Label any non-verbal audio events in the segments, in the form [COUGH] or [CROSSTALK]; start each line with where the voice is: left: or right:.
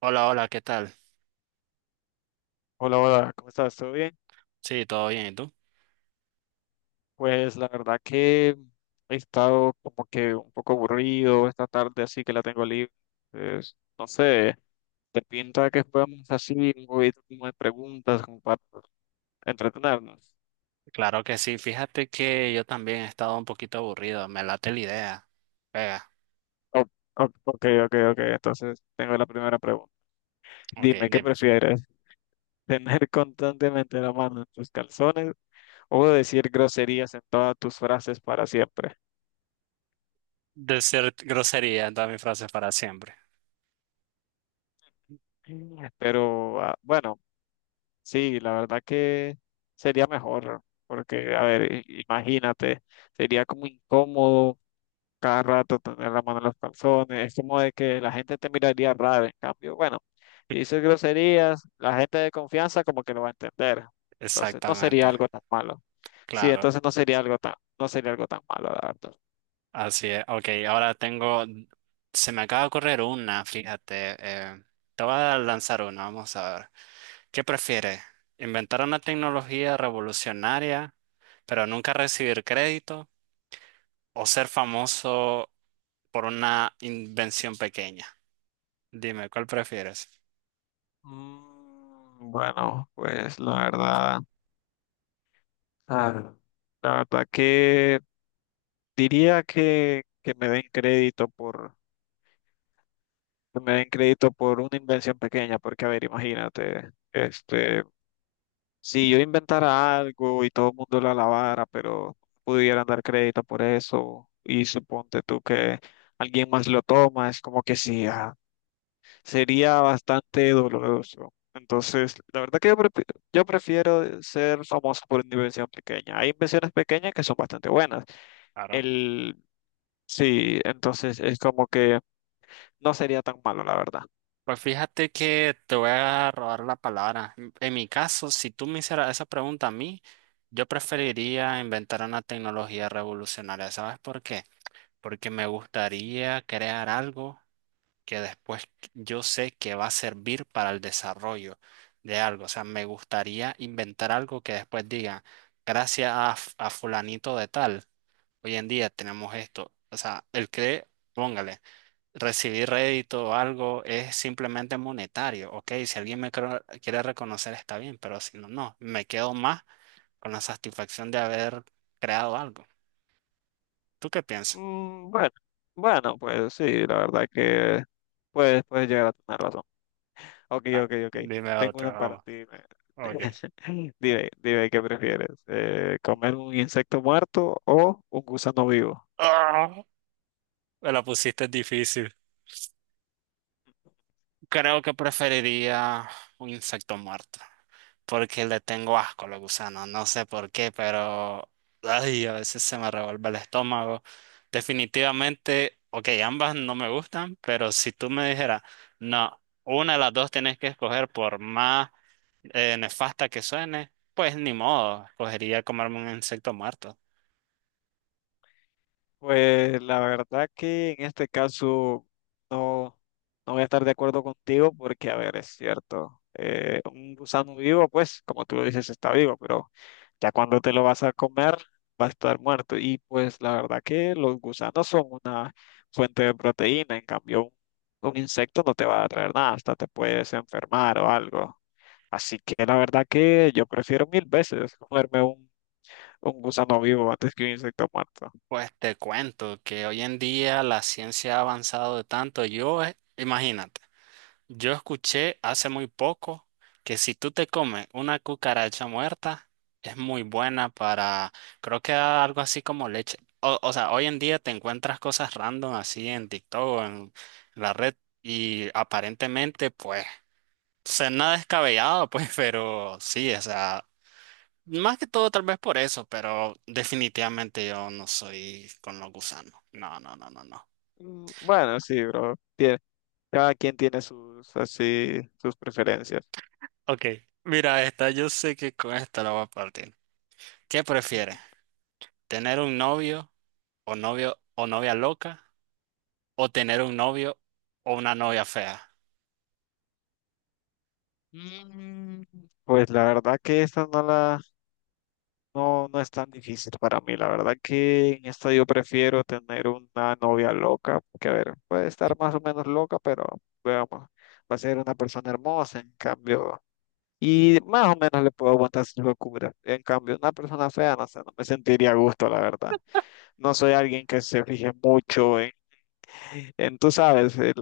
right: Hola, hola, ¿qué tal?
left: Hola, hola, ¿cómo estás? ¿Todo bien?
right: Sí, todo bien, ¿y tú?
left: Pues la verdad que he estado como que un poco aburrido esta tarde, así que la tengo libre. Entonces, no sé, ¿te pinta que podamos así un poquito como de preguntas como para entretenernos?
right: Claro que sí, fíjate que yo también he estado un poquito aburrido, me late la idea. Venga,
left: O- ok, ok, ok, entonces tengo la primera pregunta.
right: ok,
left: Dime, ¿qué
right: dime.
left: prefieres? [LAUGHS] ¿Tener constantemente la mano en tus calzones o decir groserías en todas tus frases para siempre?
right: Decir grosería en todas mis frases para siempre.
left: Mm. Pero bueno. Sí, la verdad que sería mejor, porque, a ver, imagínate, sería como incómodo cada rato tener la mano en los calzones, es como de que la gente te miraría raro, en cambio, bueno, si dices groserías, la gente de confianza como que lo va a entender, entonces no sería
right: Exactamente,
left: algo tan malo, sí,
right: claro.
left: entonces no sería algo tan, no sería algo tan malo, la verdad.
right: Así es, ok, ahora tengo, se me acaba de ocurrir una, fíjate, te voy a lanzar una, vamos a ver. ¿Qué prefieres? ¿Inventar una tecnología revolucionaria, pero nunca recibir crédito? ¿O ser famoso por una invención pequeña? Dime, ¿cuál prefieres?
left: Mm, bueno, pues la verdad, ah, la verdad que diría que me den crédito por que me den crédito por una invención pequeña, porque a ver, imagínate, si yo inventara algo y todo el mundo lo alabara, pero pudieran dar crédito por eso, y suponte tú que alguien más lo toma, es como que sí, sería bastante doloroso. Entonces, la verdad que yo prefiero ser famoso por una invención pequeña. Hay invenciones pequeñas que son bastante buenas.
right: Claro.
left: El, sí, entonces es como que no sería tan malo, la verdad.
right: Pues fíjate que te voy a robar la palabra. En mi caso, si tú me hicieras esa pregunta a mí, yo preferiría inventar una tecnología revolucionaria. ¿Sabes por qué? Porque me gustaría crear algo que después yo sé que va a servir para el desarrollo de algo. O sea, me gustaría inventar algo que después diga, gracias a fulanito de tal, hoy en día tenemos esto. O sea, el que, póngale recibir rédito o algo es simplemente monetario. Ok, si alguien quiere reconocer está bien, pero si no, no, me quedo más con la satisfacción de haber creado algo. ¿Tú qué piensas?
left: Mm, bueno, bueno, pues sí, la verdad que puedes llegar a tener razón. Ok,
right: Ah,
left: ok, ok.
right: dime
left: Tengo
right: otra,
left: una para
right: vamos.
left: ti.
right: Ok.
left: [LAUGHS] Dime, dime, ¿qué prefieres? ¿Comer un insecto muerto o un gusano vivo?
right: Ah, me la pusiste difícil. Creo que preferiría un insecto muerto, porque le tengo asco a los gusanos, no sé por qué, pero ay, a veces se me revuelve el estómago. Definitivamente, ok, ambas no me gustan, pero si tú me dijeras, no, una de las dos tienes que escoger por más nefasta que suene, pues ni modo, escogería comerme un insecto muerto.
left: Pues la verdad que en este caso no, no voy a estar de acuerdo contigo porque, a ver, es cierto, un gusano vivo, pues, como tú lo dices, está vivo, pero ya cuando te lo vas a comer, va a estar muerto. Y pues la verdad que los gusanos son una fuente de proteína, en cambio un insecto no te va a traer nada, hasta te puedes enfermar o algo. Así que la verdad que yo prefiero mil veces comerme un gusano vivo antes que un insecto muerto.
right: Pues te cuento que hoy en día la ciencia ha avanzado de tanto, yo, imagínate. Yo escuché hace muy poco que si tú te comes una cucaracha muerta, es muy buena para, creo que algo así como leche. O sea, hoy en día te encuentras cosas random así en TikTok o en la red y aparentemente pues, o nada descabellado pues, [LAUGHS] pero sí, o sea, más que todo tal vez por eso, pero definitivamente yo no soy con los gusanos. No, no, no, no, no.
left: Mm, bueno, sí, bro. Cada quien tiene sus, así, sus preferencias.
right: Ok, mira esta, yo sé que con esta la voy a partir. ¿Qué prefieres?
left: [LAUGHS]
right: Tener un novio o novio o novia loca o tener un novio o una novia fea.
left: Mm, pues la verdad que esta no, no es tan difícil para mí. La verdad que en esta yo prefiero tener una novia loca, que a ver, puede estar más o menos loca, pero veamos, va a ser una persona hermosa, en cambio, y más o menos le puedo aguantar sus locuras. En cambio, una persona fea, no sé, no me sentiría a gusto, la verdad. No soy alguien que se fije mucho en, tú sabes,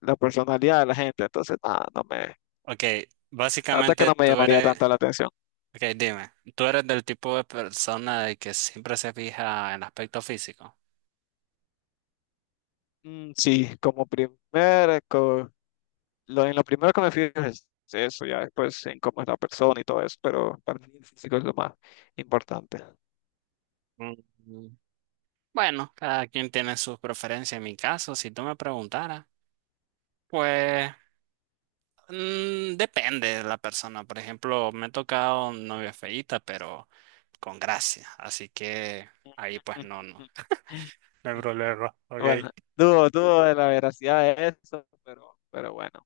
left: la personalidad de la gente. Entonces, nada, no me,
right: Ok,
left: la verdad que
right: básicamente
left: no me
right: tú
left: llamaría
right: eres,
left: tanto la atención.
right: ok, dime, tú eres del tipo de persona de que siempre se fija en aspecto físico.
left: Mm, sí, como primer, co- lo, en lo primero que me fijo es eso, ya después en cómo es la persona y todo eso, pero para mí el físico es lo más importante.
right: Mm, bueno, cada quien tiene sus preferencias. En mi caso, si tú me preguntaras, pues mm, depende de la persona. Por ejemplo, me he tocado novia feíta, pero con gracia. Así que ahí pues no, no. [LAUGHS]
left: [LAUGHS]
right: No hay problema, ok.
left: Bueno, dudo de la veracidad de eso, pero bueno.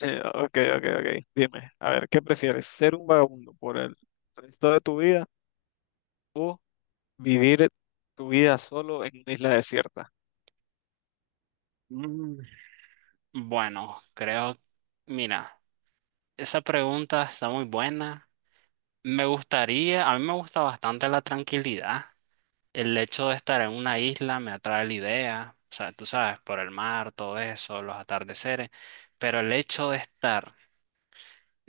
left: Ok, ok, ok. Dime, a ver, ¿qué prefieres? ¿Ser un vagabundo por el resto de tu vida, o vivir tu vida solo en una isla desierta?
right: Mm, bueno, creo, mira, esa pregunta está muy buena. Me gustaría, a mí me gusta bastante la tranquilidad. El hecho de estar en una isla me atrae la idea, o sea, tú sabes, por el mar, todo eso, los atardeceres, pero el hecho de estar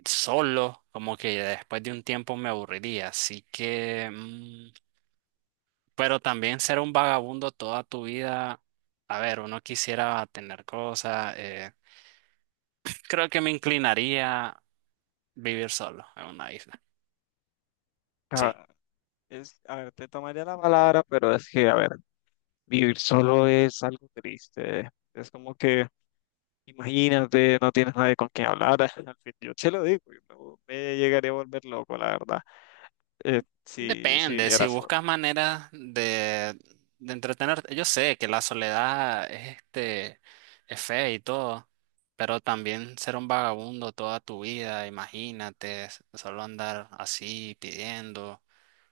right: solo, como que después de un tiempo me aburriría, así que mm, pero también ser un vagabundo toda tu vida, a ver, uno quisiera tener cosas, [CLEARS THROAT] creo que me inclinaría a vivir solo en una isla. Sí.
left: Ah, a ver, te tomaría la palabra, pero es que, a ver, vivir solo es algo triste. Es como que, imagínate, no tienes nadie con quien hablar. [LAUGHS] Al fin, yo te lo digo, yo no me llegaría a volver loco, la verdad, si
right: Depende, si
left: viviera solo.
right: buscas maneras de entretenerte. Yo sé que la soledad es, este, es fea y todo, pero también ser un vagabundo toda tu vida, imagínate, solo andar así pidiendo.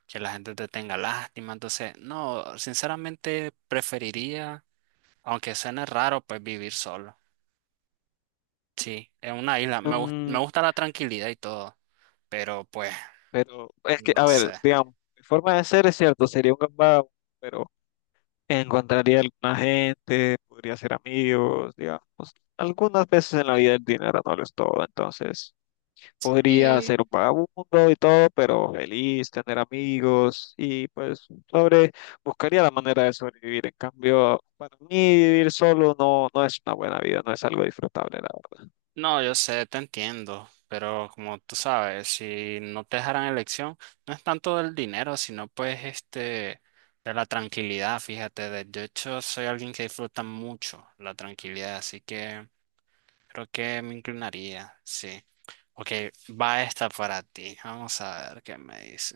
right: Que la gente te tenga lástima. Entonces, no, sinceramente preferiría, aunque suene raro, pues vivir solo. Sí, en una isla. Me
left: Mm,
right: gusta la tranquilidad y todo, pero pues,
left: pero es que,
right: no
left: a
right: sé.
left: ver, digamos, mi forma de ser es cierto, sería un gambado, pero encontraría alguna gente, podría hacer amigos, digamos. Algunas veces en la vida el dinero no lo es todo, entonces podría
right: Sí,
left: ser un vagabundo y todo, pero feliz, tener amigos y pues buscaría la manera de sobrevivir. En cambio, para mí vivir solo no, no es una buena vida, no es algo disfrutable, la verdad.
right: no, yo sé, te entiendo, pero como tú sabes, si no te dejaran elección, no es tanto del dinero, sino pues este, de la tranquilidad, fíjate. De hecho, soy alguien que disfruta mucho la tranquilidad, así que creo que me inclinaría, sí. Ok, va esta para ti. Vamos a ver qué me dice.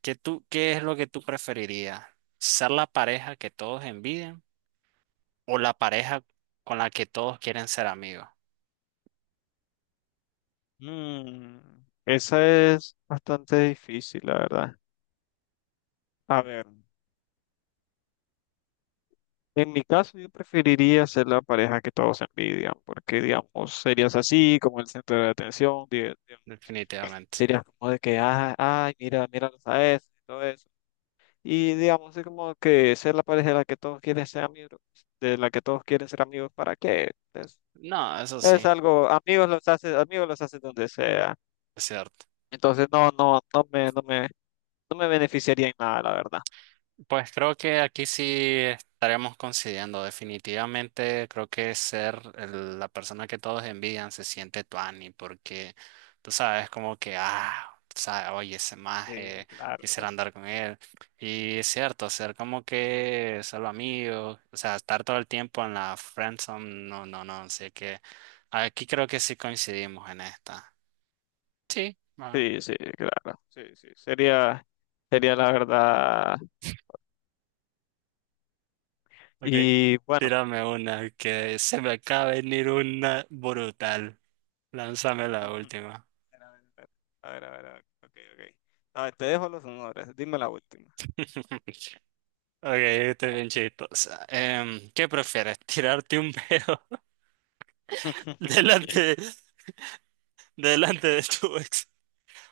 right: ¿Qué tú, qué es lo que tú preferirías? ¿Ser la pareja que todos envidian o la pareja con la que todos quieren ser amigos?
left: Mm, esa es bastante difícil, la verdad. A ver. En mi caso, yo preferiría ser la pareja que todos envidian, porque, digamos, serías así, como el centro de atención,
right: Definitivamente.
left: serías como de que, ay, mira, míralos a eso, y todo eso. Y, digamos, es como que ser la pareja de la que todos quieren ser amigos, de la que todos quieren ser amigos, ¿para qué? Es,
right: No, eso
left: es
right: sí,
left: algo, amigos los haces donde sea.
right: es cierto.
left: Entonces, no, no, no me beneficiaría en nada, la verdad.
right: Pues creo que aquí sí estaremos coincidiendo. Definitivamente creo que ser la persona que todos envidian se siente tuani porque tú sabes como que, ah, tú sabes, oye, ese maje,
left: Sí, claro,
right: quisiera
left: bro.
right: andar con él. Y es cierto, ser como que solo amigo, o sea, estar todo el tiempo en la friendzone, no, no, no. Así que aquí creo que sí coincidimos en esta. Sí.
left: Sí, sí, claro. Sí, sí, sería la verdad.
right: Ok,
left: Y bueno,
right: tírame una, que se me acaba de venir una brutal. Lánzame la
left: ujú.
right: última.
left: A ver, a ver, a ver, a ver, ok, ok. A ver, te dejo los honores, dime la última.
right: [LAUGHS] Ok, esta es bien chistosa. ¿Qué prefieres? ¿Tirarte un pedo [LAUGHS]
left: [LAUGHS]
right: delante, delante de tu ex?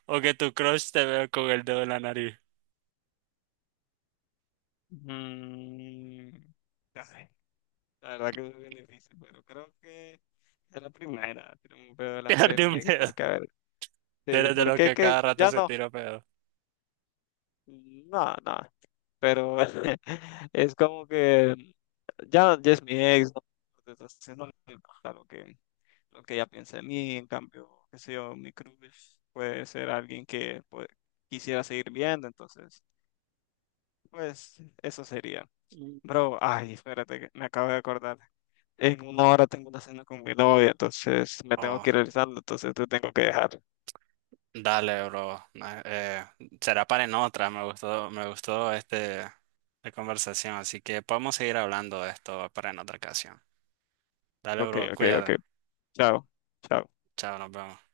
right: ¿O que tu crush te vea con el dedo en la nariz? [LAUGHS]
left: Mm, ay, la verdad que es bien difícil, pero creo que es la primera. Tiene un pedo delante de
right: Tirarte
left: mí,
right: un
left: que
right: pedo.
left: porque, a ver,
right: Tú
left: sí,
right: eres de los
left: porque
right: que cada
left: que
right: rato
left: ya
right: se
left: no,
right: tira pedo.
left: no, no, pero [LAUGHS] es como que ya, ya es mi ex, ¿no? Entonces, no, claro que. Lo que ella piensa de mí, en cambio, qué sé yo, mi crush puede ser alguien que pues, quisiera seguir viendo, entonces, pues eso sería.
right: Mm.
left: Bro, ay, espérate, que me acabo de acordar. En 1 hora tengo una cena con mi novia, entonces me tengo
right: Oh.
left: que ir realizando, entonces te tengo que dejar.
right: Dale, bro. Será para en otra. Me gustó este, la conversación. Así que podemos seguir hablando de esto para en otra ocasión. Dale,
left: Ok,
right: bro.
left: ok, ok.
right: Cuídate.
left: Chao, chao.
right: Chao, nos vemos.